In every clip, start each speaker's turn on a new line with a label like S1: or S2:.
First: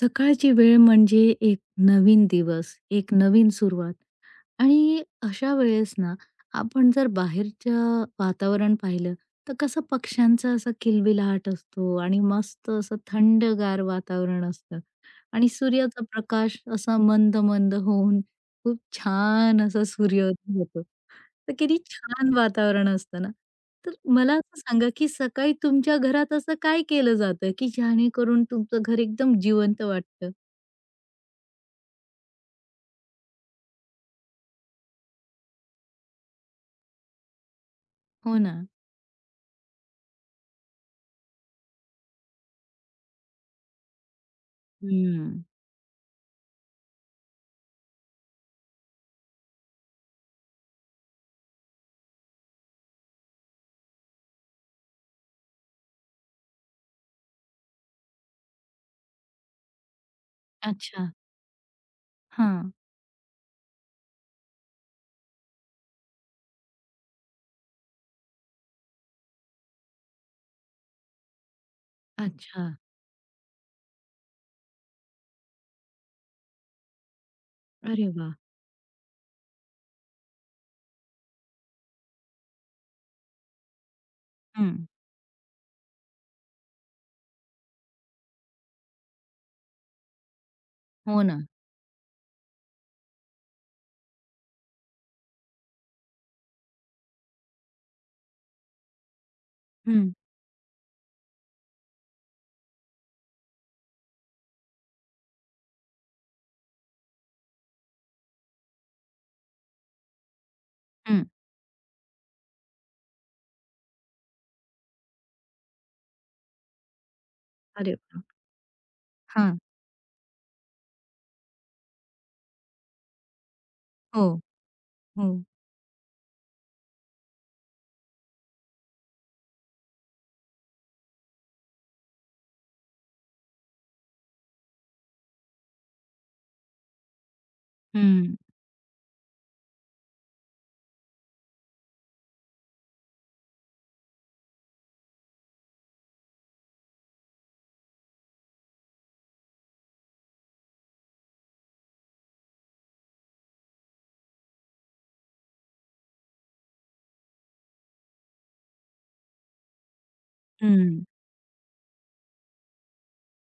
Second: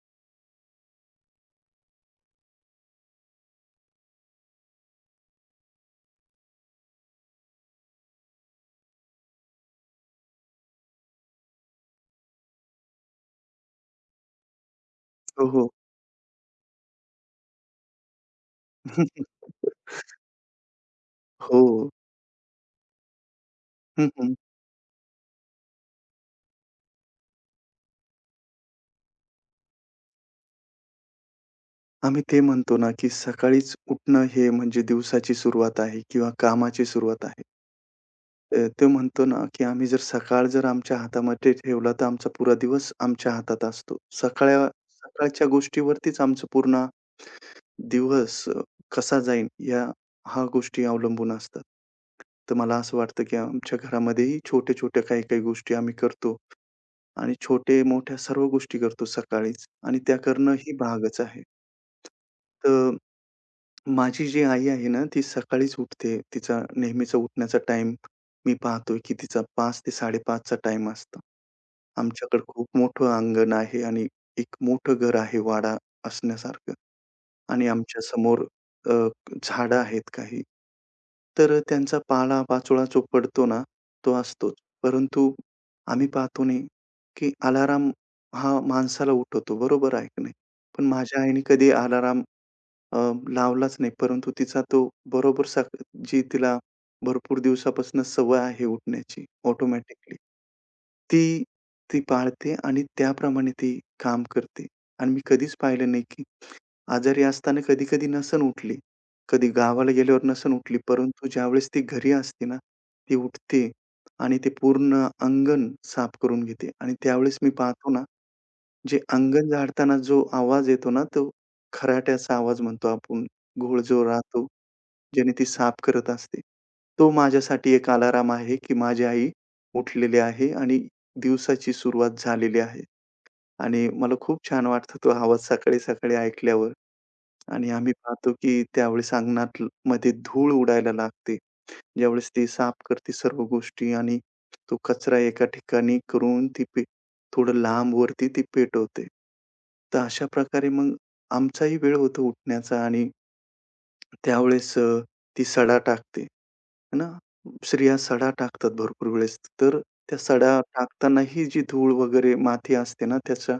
S1: सकाळची वेळ म्हणजे एक नवीन दिवस, एक नवीन सुरुवात आणि अशा वेळेस ना, आपण जर बाहेरचं वातावरण पाहिलं, तर कसं पक्ष्यांचा असा किलबिलाट असतो आणि मस्त असं थंडगार वातावरण असतं
S2: हो,
S1: आणि
S2: हो.
S1: सूर्याचा प्रकाश असा मंद-मंद होऊन खूप छान असा सूर्योदय होतो. तर
S2: हो.
S1: किती छान वातावरण असतं ना. तर
S2: हं, हं.
S1: मला असं सांगा, की सकाळी तुमच्या घरात असं काय केलं जातं, की जेणेकरून तुमचं घर एकदम जिवंत वाटतं?
S2: आम्ही ते म्हणतो ना, की सकाळीच उठणं हे म्हणजे दिवसाची सुरुवात आहे किंवा कामाची सुरुवात आहे.
S1: हो ना.
S2: तो म्हणतो ना, की आम्ही जर सकाळ जर आमच्या हातामध्ये ठेवला, तर आमचा पुरा दिवस आमच्या हातात असतो. सकाळ्या
S1: हम्म.
S2: सकाळच्या गोष्टीवरतीच आमचं पूर्ण दिवस कसा जाईल ह्या गोष्टी अवलंबून असतात. तर मला असं वाटतं, की आमच्या घरामध्येही छोट्या-छोट्या काही-काही गोष्टी आम्ही करतो. आणि छोटे-मोठ्या सर्व गोष्टी करतो सकाळीच आणि त्या करणं ही
S1: अच्छा.
S2: भागच आहे.
S1: हां.
S2: तर माझी जी आई आहे ना, ती सकाळीच उठते. तिचा नेहमीचा उठण्याचा टाइम मी पाहतोय, की तिचा 5:00 ते 5:30 चा टाईम असतो. आमच्याकडे
S1: अच्छा.
S2: खूप मोठं अंगण आहे आणि एक मोठं घर आहे वाडा असण्यासारखं. आणि
S1: अरे वाह!
S2: आमच्यासमोर अ, झाडं आहेत काही. तर त्यांचा पाला-पाचोळा जो पडतो ना, तो असतोच.
S1: हं.
S2: परंतु आम्ही पाहतो नाही, की अलार्म हा माणसाला उठवतो. बरोबर आहे की नाही? पण माझ्या
S1: हो ना.
S2: आईने कधी अलार्म अ, लावलाच नाही. परंतु तिचा तो बरोबर जी तिला भरपूर दिवसापासून सवय आहे उठण्याची
S1: हं,
S2: ऑटोमॅटिकली. ती ती पाळते आणि त्याप्रमाणे ती काम करते. आणि मी कधीच पाहिलं नाही, की आजारी असताना कधी-कधी नसन उठली. कधी गावाला गेल्यावर नसन उठली.
S1: हं.
S2: परंतु ज्यावेळेस ती घरी असते ना, ती उठते आणि ते पूर्ण अंगण साफ करून घेते आणि त्यावेळेस मी पाहतो
S1: अरे
S2: ना,
S1: वाह!
S2: जे अंगण
S1: हां.
S2: झाडताना जो आवाज येतो ना, तो खराट्याचा आवाज म्हणतो आपण. घोळ जो
S1: हो,
S2: राहतो,
S1: हो.
S2: ज्याने ती साफ करत असते. तो माझ्यासाठी एक अलार्म आहे, की माझी आई उठलेली आहे आणि दिवसाची सुरुवात झालेली आहे आणि मला खूप छान वाटतं तो आवाज सकाळी-सकाळी ऐकल्यावर. आणि आम्ही पाहतो
S1: हं,
S2: की त्यावेळेस अंगणात मध्ये धूळ उडायला लागते. ज्यावेळेस ती साफ करते सर्व गोष्टी आणि तो कचरा एका ठिकाणी करून ती पे थोडं लांब वरती ती पेटवते. तर अशा प्रकारे मग आमचाही वेळ होतो उठण्याचा आणि त्यावेळेस ती सडा टाकते, है ना? स्त्रिया सडा टाकतात भरपूर वेळेस. तर त्या सडा
S1: हं.
S2: टाकतानाही जी धूळ वगैरे माती असते ना, त्याचा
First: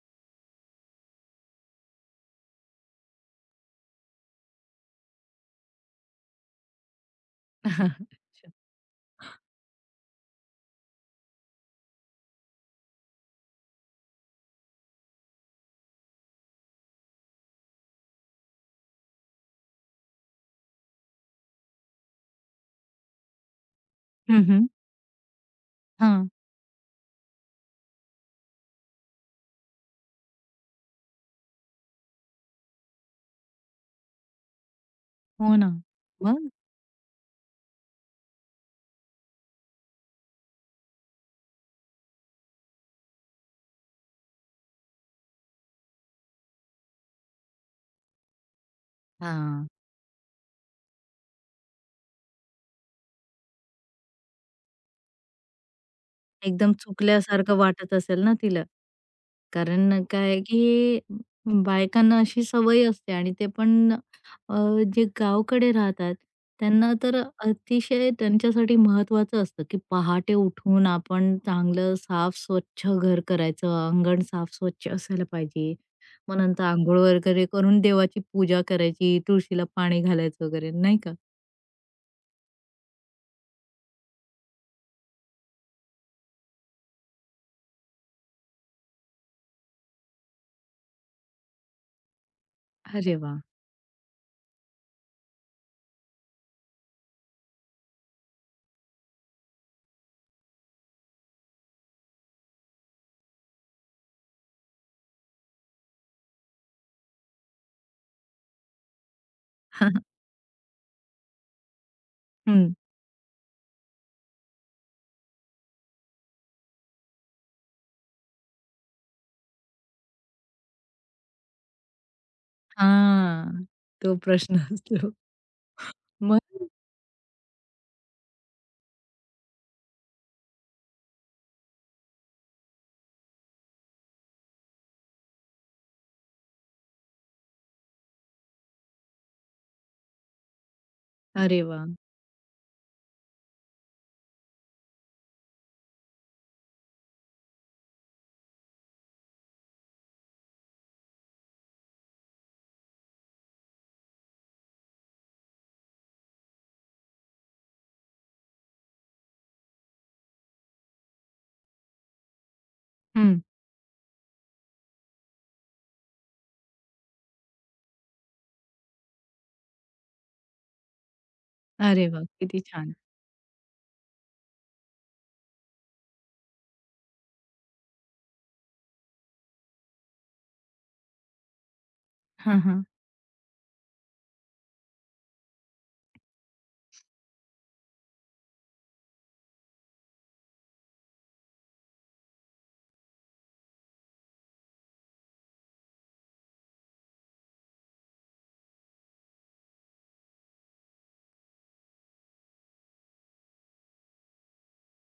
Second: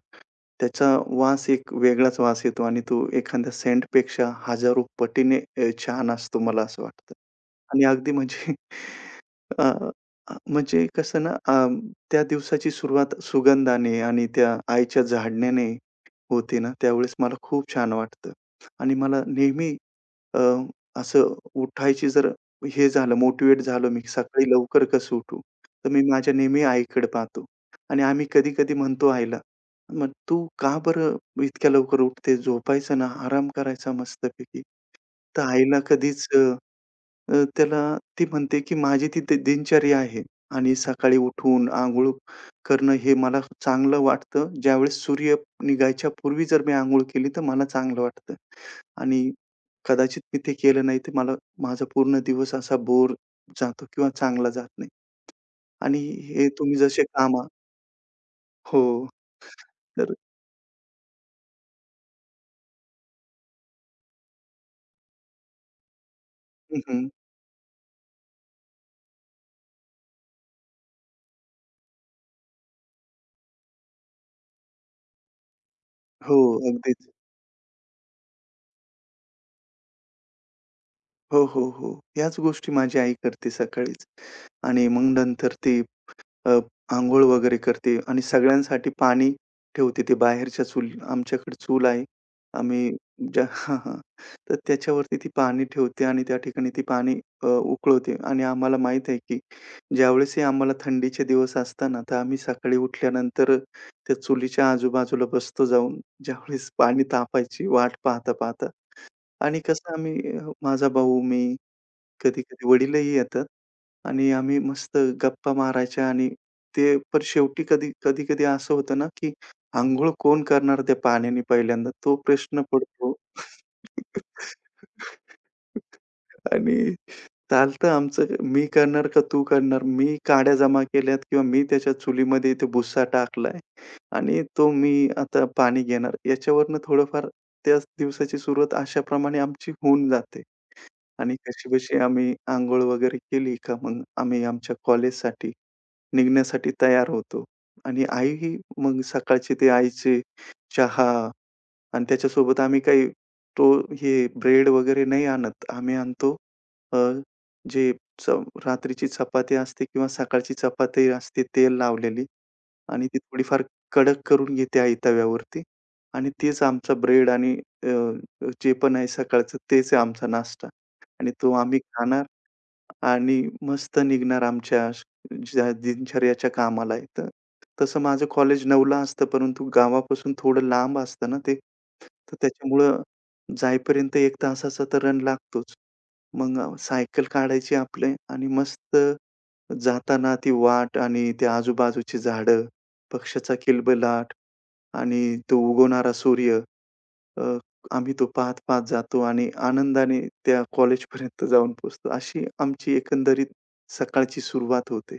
S2: त्याचा वास एक वेगळाच वास येतो आणि तो एखाद्या सेंटपेक्षा हजारो पटीने छान असतो मला असं वाटतं. आणि अगदी
S1: अच्छा.
S2: म्हणजे अ, अ, म्हणजे कसं ना त्या दिवसाची सुरुवात सुगंधाने आणि त्या आईच्या झाडण्याने होते ना, त्यावेळेस मला खूप छान वाटतं. आणि मला नेहमी अ, असं उठायची जर हे झालं, मोटिव्हेट झालो मी,
S1: हं,
S2: सकाळी
S1: हं.
S2: लवकर कसं उठू? तर मी माझ्या नेहमी आईकडे पाहतो. आणि आम्ही कधी-कधी म्हणतो आईला, "मग तू का बरं इतक्या लवकर उठते? झोपायचं ना, आराम करायचा मस्तपैकी." तर
S1: हो ना.
S2: आईला कधीच अ,
S1: मग?
S2: अ, त्याला ती म्हणते, की माझी ती दिनचर्या आहे आणि सकाळी उठून अंघोळ करणं हे मला चांगलं वाटतं. ज्यावेळेस सूर्य निघायच्या पूर्वी जर मी अंघोळ केली, तर मला चांगलं वाटतं आणि
S1: हां.
S2: कदाचित मी ते केलं नाही, तर मला माझा पूर्ण दिवस असा बोर जातो किंवा चांगला जात नाही आणि हे
S1: एकदम
S2: तुम्ही जसे कामा
S1: चुकल्यासारखं वाटत असेल ना तिला.
S2: हो,
S1: कारण
S2: तर
S1: काय आहे की बायकांना अशी सवय असते आणि ते पण अ, जे गावाकडे राहतात त्यांना
S2: हं,
S1: तर अतिशय त्यांच्यासाठी महत्वाचं असतं की पहाटे उठून आपण चांगलं साफ स्वच्छ घर करायचं, अंगण साफ स्वच्छ असायला पाहिजे.
S2: हो,
S1: मग नंतर अंघोळ
S2: अगदीच.
S1: वगैरे करून देवाची पूजा करायची, तुळशीला पाणी घालायचं वगैरे नाही का?
S2: हो, हो, हो. याच गोष्टी माझी आई करते सकाळीच आणि मग नंतर ती अ, अंघोळ वगैरे करते आणि सगळ्यांसाठी पाणी ठेवते ती बाहेरच्या चूल आमच्याकडे चूल आहे. आम्ही
S1: अरे वाह!
S2: ज्या हां, हां. तर त्याच्यावरती ती पाणी ठेवते आणि त्या ठिकाणी ती पाणी उकळवते आणि आम्हाला माहीत आहे, की ज्यावेळेसही आम्हाला थंडीचे दिवस असताना, तर आम्ही सकाळी उठल्यानंतर त्या चुलीच्या आजूबाजूला बसतो जाऊन, ज्यावेळेस पाणी तापायची वाट पाहता-पाहता आणि कसं आम्ही माझा भाऊ, मी कधी-कधी
S1: हं.
S2: वडीलही येतात आणि आम्ही मस्त गप्पा मारायच्या आणि ते पण शेवटी कधी-कधी असं होतं ना, की अंघोळ कोण करणार त्या पाण्याने पहिल्यांदा तो प्रश्न पडतो.
S1: हां. तो प्रश्न असतो. मग?
S2: आणि चालतं आमचं मी करणार का तू करणार? मी काड्या जमा केल्यात किंवा मी त्याच्या चुलीमध्ये इथे भुस्सा टाकलाय आणि तो मी आता पाणी घेणार. याच्यावरनं थोडंफार त्याच दिवसाची सुरुवात अशाप्रमाणे आमची होऊन जाते. आणि
S1: अरे वा,
S2: कशीबशी आम्ही अंघोळ वगैरे केली का मग आम्ही आमच्या कॉलेजसाठी निघण्यासाठी तयार होतो आणि आई ही मग सकाळचे ते आईचे चहा आणि त्याच्यासोबत आम्ही काही तो हे ब्रेड वगैरे नाही आणत. आम्ही आणतो अ, जे च रात्रीची चपाती असते किंवा सकाळची चपाती असते तेल लावलेली आणि ती
S1: हं.
S2: थोडीफार कडक करून घेते आई तव्यावरती आणि तेच आमचा ब्रेड आणि अ, जे पण आहे सकाळचं तेच आहे आमचा नाश्ता आणि तो आम्ही
S1: अरे
S2: खाणार
S1: वाह! किती छान.
S2: आणि मस्त निघणार आमच्या ज्या दिनचर्याच्या कामाला आहे. तर तसं माझं कॉलेज 9ला असतं, परंतु गावापासून थोडं लांब असतं ना ते. तर
S1: हां, हां.
S2: त्याच्यामुळं जाईपर्यंत एक तासाचा तर रन लागतोच. मग सायकल काढायची आपली आणि मस्त जाताना ती वाट आणि ते आजूबाजूची झाडं, पक्ष्याचा किलबिलाट आणि तो उगवणारा सूर्य अ, आम्ही तो पाहत-पाहत जातो आणि आनंदाने त्या कॉलेजपर्यंत जाऊन पोहोचतो. अशी आमची एकंदरीत सकाळची सुरुवात होते.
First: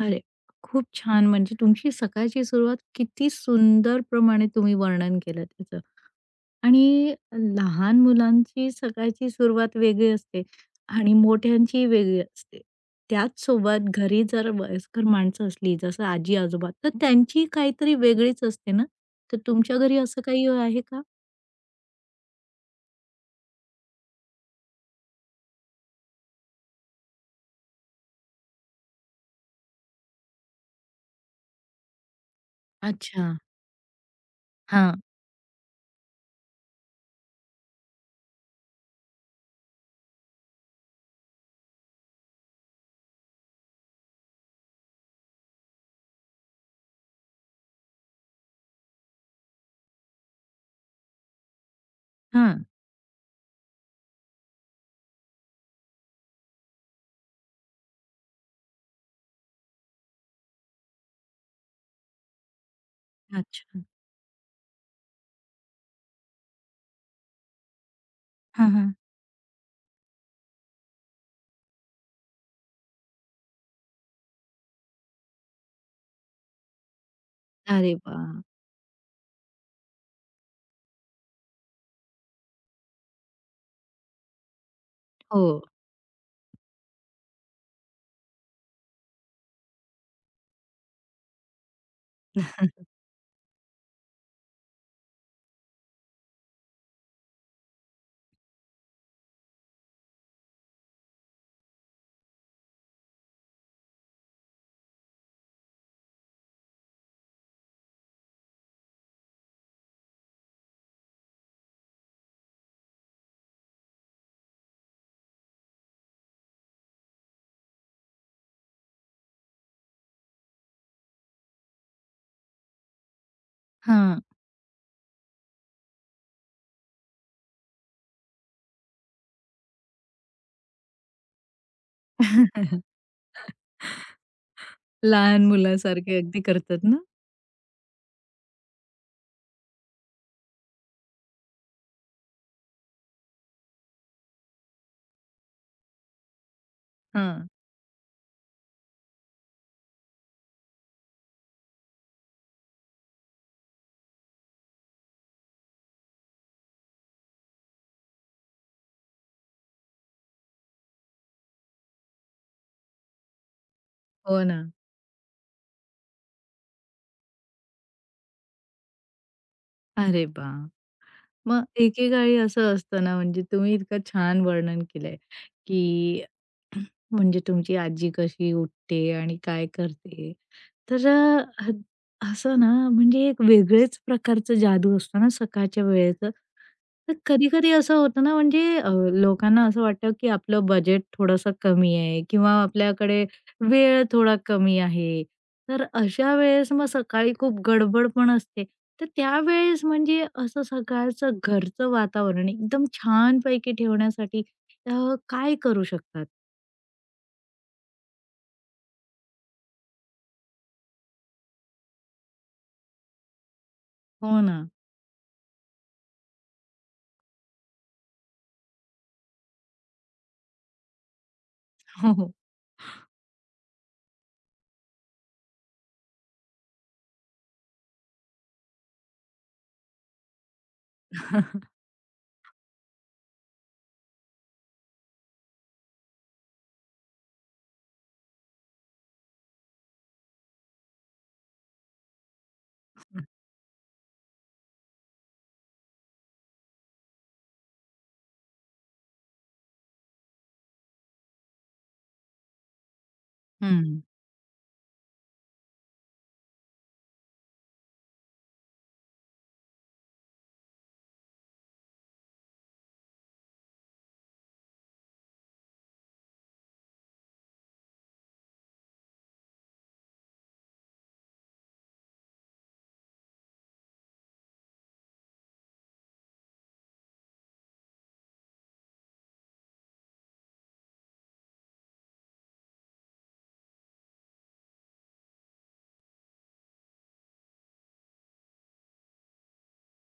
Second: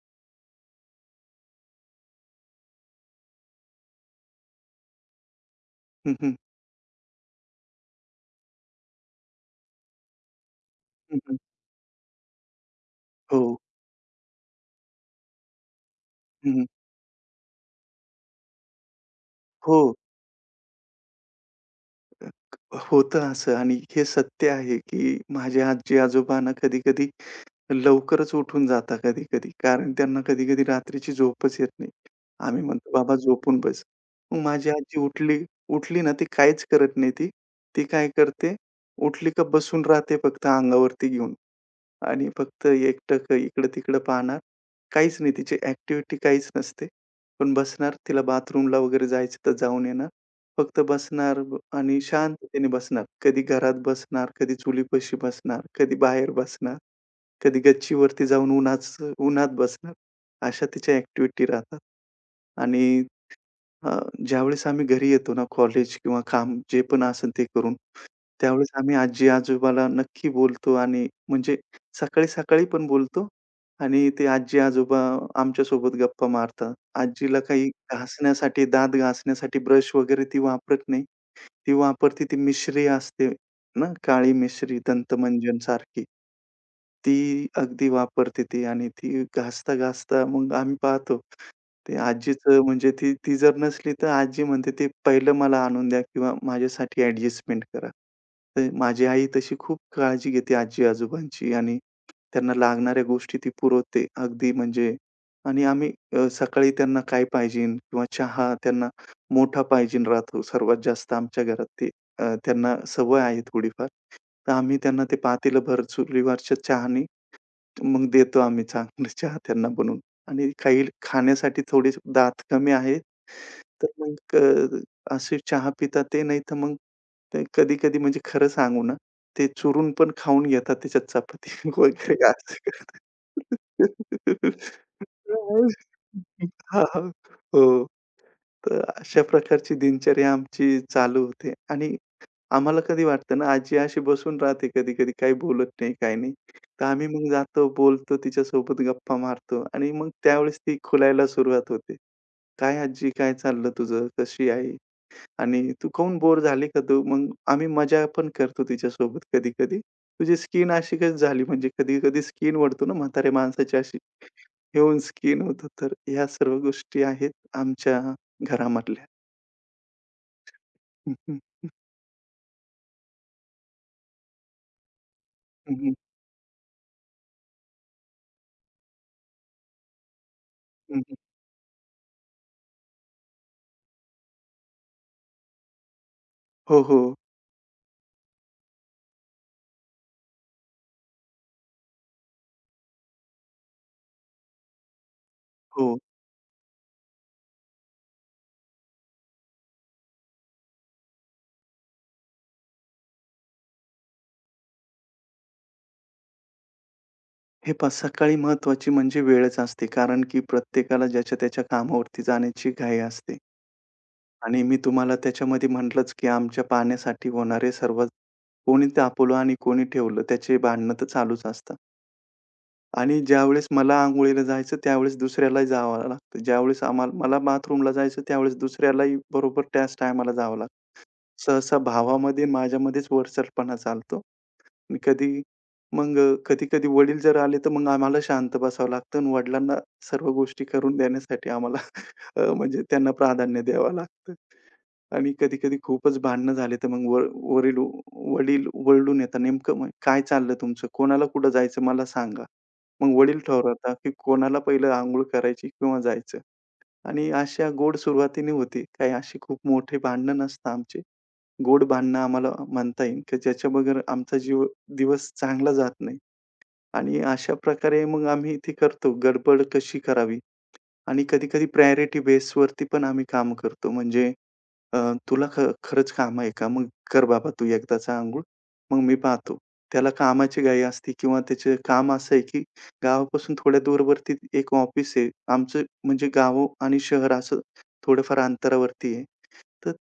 S1: अरे, खूप छान म्हणजे तुमची सकाळची सुरुवात किती सुंदर प्रमाणे तुम्ही वर्णन केलं त्याचं.
S2: हं, हं.
S1: आणि लहान मुलांची सकाळची सुरुवात वेगळी असते आणि
S2: हं, हं.
S1: मोठ्यांची वेगळी असते.
S2: हो.
S1: त्याचसोबत घरी जर वयस्कर माणसं असली, जसं
S2: हं, हं.
S1: आजी-आजोबा, तर त्यांची काहीतरी वेगळीच असते ना? तर तुमच्या
S2: हो.
S1: घरी असं काही आहे का?
S2: अ, होतं असं आणि हे सत्य आहे, की माझे आजी-आजोबा ना कधी-कधी लवकरच उठून जातात कधी-कधी. कारण त्यांना कधी-कधी रात्रीची झोपच येत नाही. आम्ही म्हणतो, "बाबा
S1: अच्छा.
S2: झोपून बस." मग माझी
S1: हां,
S2: आजी उठली. उठली ना ती काहीच करत नाही ती. ती काय करते, उठली का बसून राहते फक्त अंगावरती घेऊन. आणि फक्त एकटक इकडं-तिकडं पाहणार. काहीच नाही तिची ॲक्टिव्हिटी काहीच नसते. पण बसणार, तिला बाथरूमला वगैरे जायचं तर जाऊन येणार. फक्त बसणार आणि
S1: हां.
S2: शांततेने बसणार. कधी घरात बसणार, कधी चुलीपाशी बसणार, कधी बाहेर बसणार, कधी गच्चीवरती जाऊन उन्हाचं उन्हात बसणार. अशा तिच्या ॲक्टिव्हिटी राहतात. आणि
S1: अच्छा.
S2: अ, ज्यावेळेस आम्ही घरी येतो ना, कॉलेज किंवा काम जे पण असेल ते करून,
S1: हां,
S2: त्यावेळेस
S1: हां.
S2: आम्ही आजी-आजोबाला नक्की बोलतो आणि म्हणजे सकाळी-सकाळी पण बोलतो आणि ते आजी-आजोबा आमच्यासोबत गप्पा मारतात. आजीला काही
S1: अरे वाह!
S2: घासण्यासाठी, दात घासण्यासाठी ब्रश वगैरे ती वापरत नाही. ती वापरते ती मिश्री असते ना, काळी मिश्री
S1: हो.
S2: दंतमंजनसारखी. ती अगदी वापरते ती आणि ती घासता-घासता मग आम्ही पाहतो ते आजीचं म्हणजे ती ती जर नसली तर आजी म्हणते, "ते पहिलं मला आणून द्या किंवा माझ्यासाठी ॲडजस्टमेंट करा." तर माझी आई तशी खूप काळजी घेते आजी-आजोबांची आणि त्यांना लागणाऱ्या गोष्टी ती पुरवते. अगदी म्हणजे आणि आम्ही सकाळी त्यांना काय पाहिजेन किंवा चहा त्यांना मोठा पाहिजेन राहतो सर्वात जास्त आमच्या घरात ते. त्यांना सवय आहे थोडीफार. तर आम्ही त्यांना ते पातेलंभर चुलीवरच्या चहाने मग देतो आम्ही चांगलं चाहत्यांना बनवून आणि काही खाण्यासाठी थोडे दात कमी आहेत, तर
S1: हां.
S2: मग अशी चहा पितात ते. नाहीतर मग ते कधी-कधी म्हणजे खरं सांगू ना, ते चुरून पण खाऊन घेतात त्याच्यात चपाती वगैरे असं करतात.
S1: लहान मुलासारखे अगदी करतात
S2: हां,
S1: ना?
S2: हां. हो, तर अशा प्रकारची दिनचर्या आमची चालू होते आणि आम्हाला कधी वाटतं ना, आजी अशी बसून राहते कधी-कधी काही बोलत नाही, काही नाही. तर आम्ही मग
S1: हां.
S2: जातो, बोलतो तिच्यासोबत, गप्पा मारतो आणि मग त्यावेळेस ती खुलायला सुरुवात होते. "काय आजी, काय चाललं तुझं? कशी आहे? आणि तू काहून बोर झाली का तू?" मग आम्ही मजा पण करतो तिच्यासोबत कधी-कधी. "तुझी स्किन अशी कशी झाली?" म्हणजे कधी-कधी स्किन ओढतो ना म्हाताऱ्या माणसाची अशी
S1: हो ना.
S2: येऊन स्किन होतं. तर ह्या सर्व गोष्टी आहेत आमच्या घरामधल्या.
S1: अरे वाह! मग एकेकाळी असं असतं ना, म्हणजे तुम्ही इतकं छान वर्णन केलंय,
S2: हं, हं. हं, हं.
S1: की म्हणजे तुमची आजी कशी उठते आणि काय करते. तर असं ना, म्हणजे एक वेगळेच प्रकारचं जादू असतो ना सकाळच्या वेळेचं.
S2: हो, हो.
S1: तर कधी-कधी असं होतं ना, म्हणजे लोकांना असं वाटतं, की आपलं बजेट थोडंसं कमी आहे किंवा आपल्याकडे वेळ थोडा कमी आहे. तर
S2: हो.
S1: अशा वेळेस मग सकाळी खूप गडबड पण असते. तर त्यावेळेस म्हणजे असं सकाळचं घरचं वातावरण एकदम छानपैकी ठेवण्यासाठी काय करू शकतात?
S2: हे पहा सकाळी महत्त्वाची म्हणजे वेळच असते. कारण की प्रत्येकाला ज्याच्या-त्याच्या कामावरती जाण्याची घाई असते.
S1: हो ना.
S2: आणि मी तुम्हाला त्याच्यामध्ये म्हटलंच, की आमच्या पाण्यासाठी होणारे सर्व कोणी तापवलं आणि कोणी ठेवलं त्याचे भांडणं तर चालूच असतात.
S1: हो, हो.
S2: आणि ज्यावेळेस मला अंघोळीला जायचं त्यावेळेस दुसऱ्यालाही जावं लागतं. ज्यावेळेस आम्हाला मला बाथरूमला जायचं त्यावेळेस दुसऱ्यालाही बरोबर त्याच टायमाला जावं लागतं. सहसा भावामध्ये माझ्यामध्येच वरचढपणा चालतो. मी कधी मग कधी-कधी वडील जर आले, तर मग आम्हाला शांत बसावं लागतं आणि वडिलांना सर्व गोष्टी करून देण्यासाठी आम्हाला म्हणजे त्यांना प्राधान्य द्यावं लागतं. आणि कधी-कधी खूपच भांडणं झाले, तर मग व वरील वडील ओरडून येतात, "नेमकं मग काय चाललं तुमचं? कोणाला कुठं जायचं मला सांगा." मग वडील ठरवतात,
S1: हं.
S2: की कोणाला पहिलं अंघोळ करायची किंवा जायचं. आणि अशा गोड सुरुवातीने होते. काही अशी खूप मोठे भांडणं नसतं आमचे. गोड भांडणं आम्हाला म्हणता येईल, की ज्याच्या बगैर आमचा जीव दिवस चांगला जात नाही आणि अशा प्रकारे मग आम्ही ते करतो. गडबड कशी करावी? आणि कधी-कधी प्रायोरिटी बेसवरती पण आम्ही काम करतो. म्हणजे अ, "तुला खरंच काम आहे का? मग कर बाबा तू एकदाचा अंघोळ, मग मी पाहतो." त्याला कामाची घाई असते किंवा त्याचं काम असं आहे, की गावापासून थोड्या दूरवरती एक ऑफिस आहे. आमचं म्हणजे गाव आणि शहर असं थोडंफार अंतरावरती आहे. तर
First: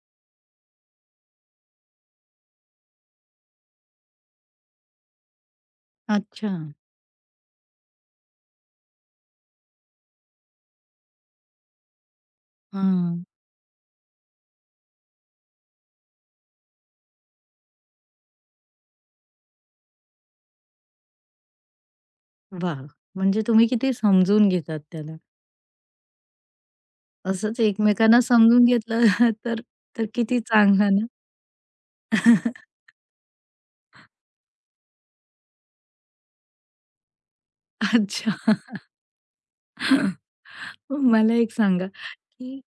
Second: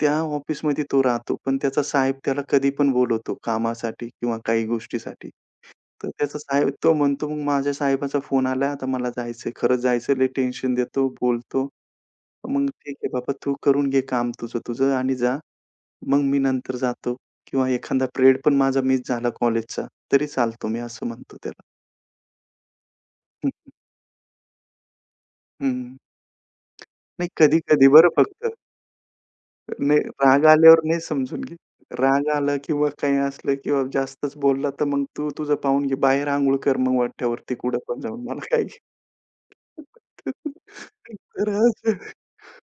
S2: त्या ऑफिसमध्ये तो राहतो. पण त्याचा साहेब त्याला कधी पण बोलवतो कामासाठी किंवा काही गोष्टीसाठी. तर त्याचा
S1: अच्छा.
S2: साहेब तो म्हणतो, "मग माझ्या साहेबाचा फोन आला, आता मला जायचंय." खरंच जायचं, लय टेन्शन देतो, बोलतो. मग "ठीक आहे
S1: हां.
S2: बाबा, तू करून घे काम तुझं तुझं आणि जा. मग मी नंतर जातो." किंवा एखादा पिरियड पण माझा मिस झाला कॉलेजचा, तरी चालतो मी असं म्हणतो त्याला.
S1: वाह! म्हणजे
S2: हं,
S1: तुम्ही किती समजून घेतात त्याला.
S2: हं. नाही
S1: असंच
S2: कधी-कधी बरं
S1: एकमेकांना
S2: फक्त.
S1: समजून घेतलं तर
S2: नाही
S1: तर किती
S2: राग आल्यावर
S1: चांगलं
S2: नाही
S1: ना?
S2: समजून घे. राग आला किंवा काही असलं किंवा जास्तच बोलला, तर मग तू तुझं पाहून घे. बाहेर अंघोळ कर मग वाट्यावरती कुठं पण जाऊन
S1: अच्छा.
S2: मला काही
S1: मला
S2: तर
S1: एक सांगा,
S2: असं
S1: की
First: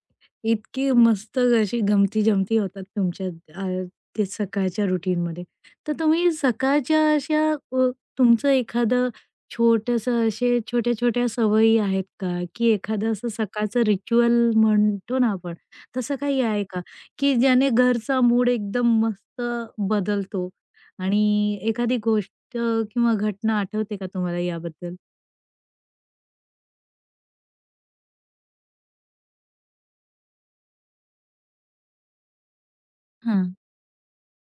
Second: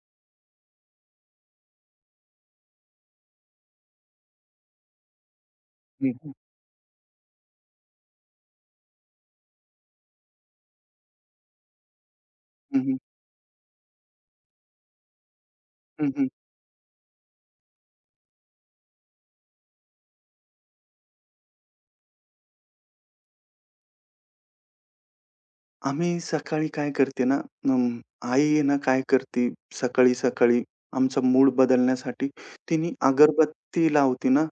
S1: इतकी मस्त अशी गमती-जमती होतात तुमच्या अ, ते सकाळच्या रुटीनमध्ये. तर तुम्ही
S2: हं.
S1: सकाळच्या अशा तुमचं एखादं छोटंसं असे छोट्या-छोट्या सवयी आहेत का? की
S2: हं, हं.
S1: एखादं असं सकाळचं रिच्युअल म्हणतो ना आपण,
S2: हं,
S1: तसं
S2: हं.
S1: काही आहे का? की ज्याने घरचा मूड एकदम मस्त बदलतो आणि एखादी गोष्ट किंवा घटना आठवते का तुम्हाला याबद्दल?
S2: आम्ही सकाळी काय करते ना, अं, आई आहे ना काय करते सकाळी-सकाळी आमचा मूड बदलण्यासाठी तिने
S1: हां.
S2: अगरबत्ती लावते ना,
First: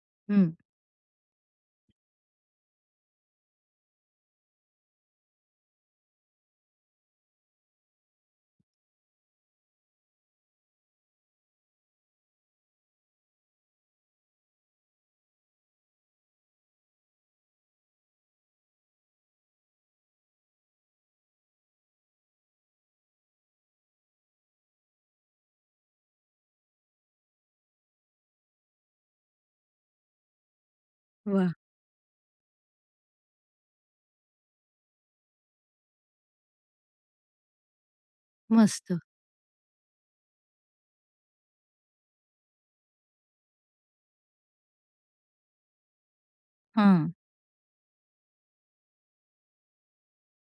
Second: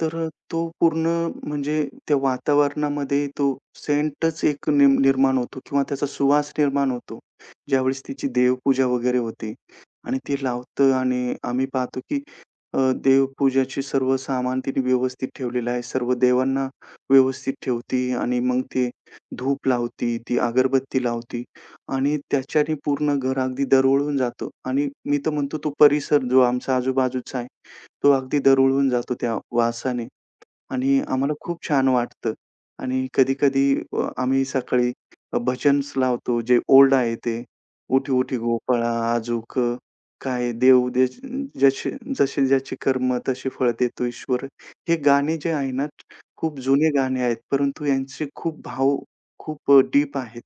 S2: तर
S1: हं.
S2: तो पूर्ण म्हणजे त्या वातावरणामध्ये तो सेंटच एक निर्माण होतो किंवा त्याचा सुवास निर्माण होतो. ज्यावेळेस तिची देवपूजा वगैरे होते आणि ती लावतं आणि आम्ही पाहतो की अ, देवपूजाची सर्व सामान तिने व्यवस्थित ठेवलेलं आहे. सर्व देवांना व्यवस्थित ठेवती आणि मग ते धूप लावती, ती अगरबत्ती लावती आणि त्याच्याने पूर्ण घर अगदी दरवळून जातं आणि मी तर म्हणतो तो परिसर जो आमचा आजूबाजूचा आहे, तो अगदी दरवळून जातो त्या वासाने. आणि आम्हाला
S1: वाह!
S2: खूप छान वाटतं. आणि कधी-कधी आम्ही सकाळी अ, लावतो जे ओल्ड आहे ते. "उठी, उठी गोपाळा
S1: मस्त.
S2: आजूक काय देव देश जसे जसे ज्याची कर्म तसे फळ देतो ईश्वर." हे गाणे जे आहे ना, खूप जुने
S1: हां.
S2: गाणे आहेत, परंतु यांचे खूप भाव खूप डीप आहेत.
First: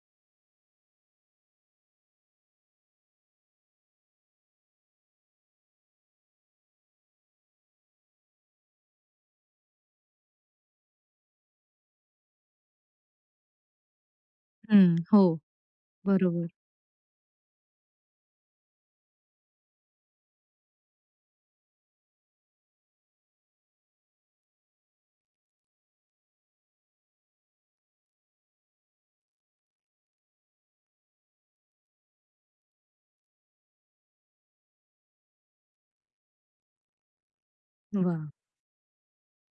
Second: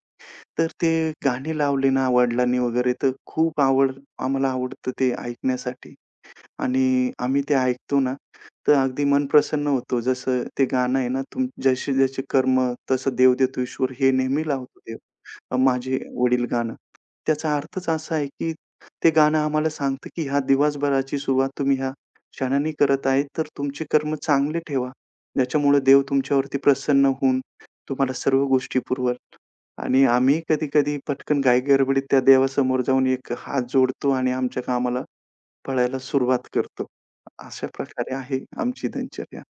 S2: तर ते गाणे लावले ना वडिलांनी वगैरे, तर खूप आवड आम्हाला आवडतं ते ऐकण्यासाठी. आणि आम्ही ते ऐकतो ना, तर अगदी मन प्रसन्न होतो. जसं ते गाणं आहे ना, तुम जसे जसे कर्म तसं देव देतो ईश्वर हे नेहमी लावतो
S1: हं,
S2: देव.
S1: हो,
S2: माझे वडील
S1: बरोबर.
S2: गाणं. त्याचा अर्थच असा आहे, की ते गाणं आम्हाला सांगतं, की ह्या दिवसभराची सुरुवात तुम्ही ह्या क्षणाने करत आहे, तर तुमचे कर्म चांगले ठेवा. ज्याच्यामुळे देव तुमच्यावरती प्रसन्न होऊन तुम्हाला सर्व गोष्टी पुरवेल. आणि आम्ही कधी-कधी पटकन घाई गडबडीत त्या देवासमोर जाऊन एक हात जोडतो आणि आमच्या कामाला पळायला सुरुवात करतो. अशा प्रकारे
S1: वा.
S2: आहे आमची दिनचर्या.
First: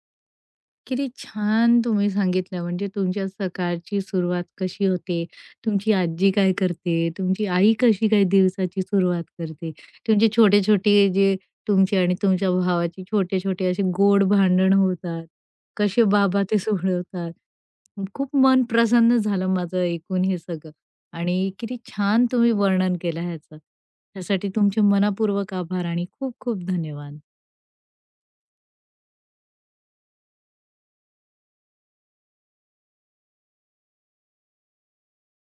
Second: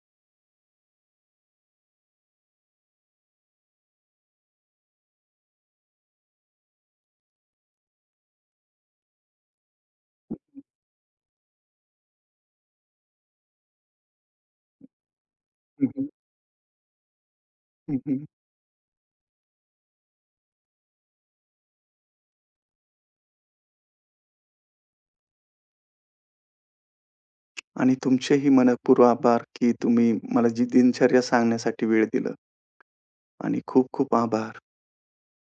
S1: किती छान तुम्ही सांगितलं म्हणजे तुमच्या सकाळची सुरुवात कशी होते, तुमची आजी काय करते, तुमची आई कशी काय दिवसाची सुरुवात करते, तुमचे छोटे-छोटे जे तुमचे आणि तुमच्या भावाचे छोटे-छोटे असे गोड भांडण होतात,
S2: हं,
S1: कसे
S2: हं.
S1: बाबा ते सोडवतात.
S2: हं, हं.
S1: खूप मन प्रसन्न झालं माझं ऐकून हे सगळं आणि किती छान तुम्ही वर्णन केलं ह्याचं. त्यासाठी तुमचे मनःपूर्वक आभार आणि खूप खूप धन्यवाद.
S2: आणि तुमचेही मनःपूर्व आभार, की तुम्ही मला जी दिनचर्या सांगण्यासाठी वेळ दिला आणि खूप खूप आभार.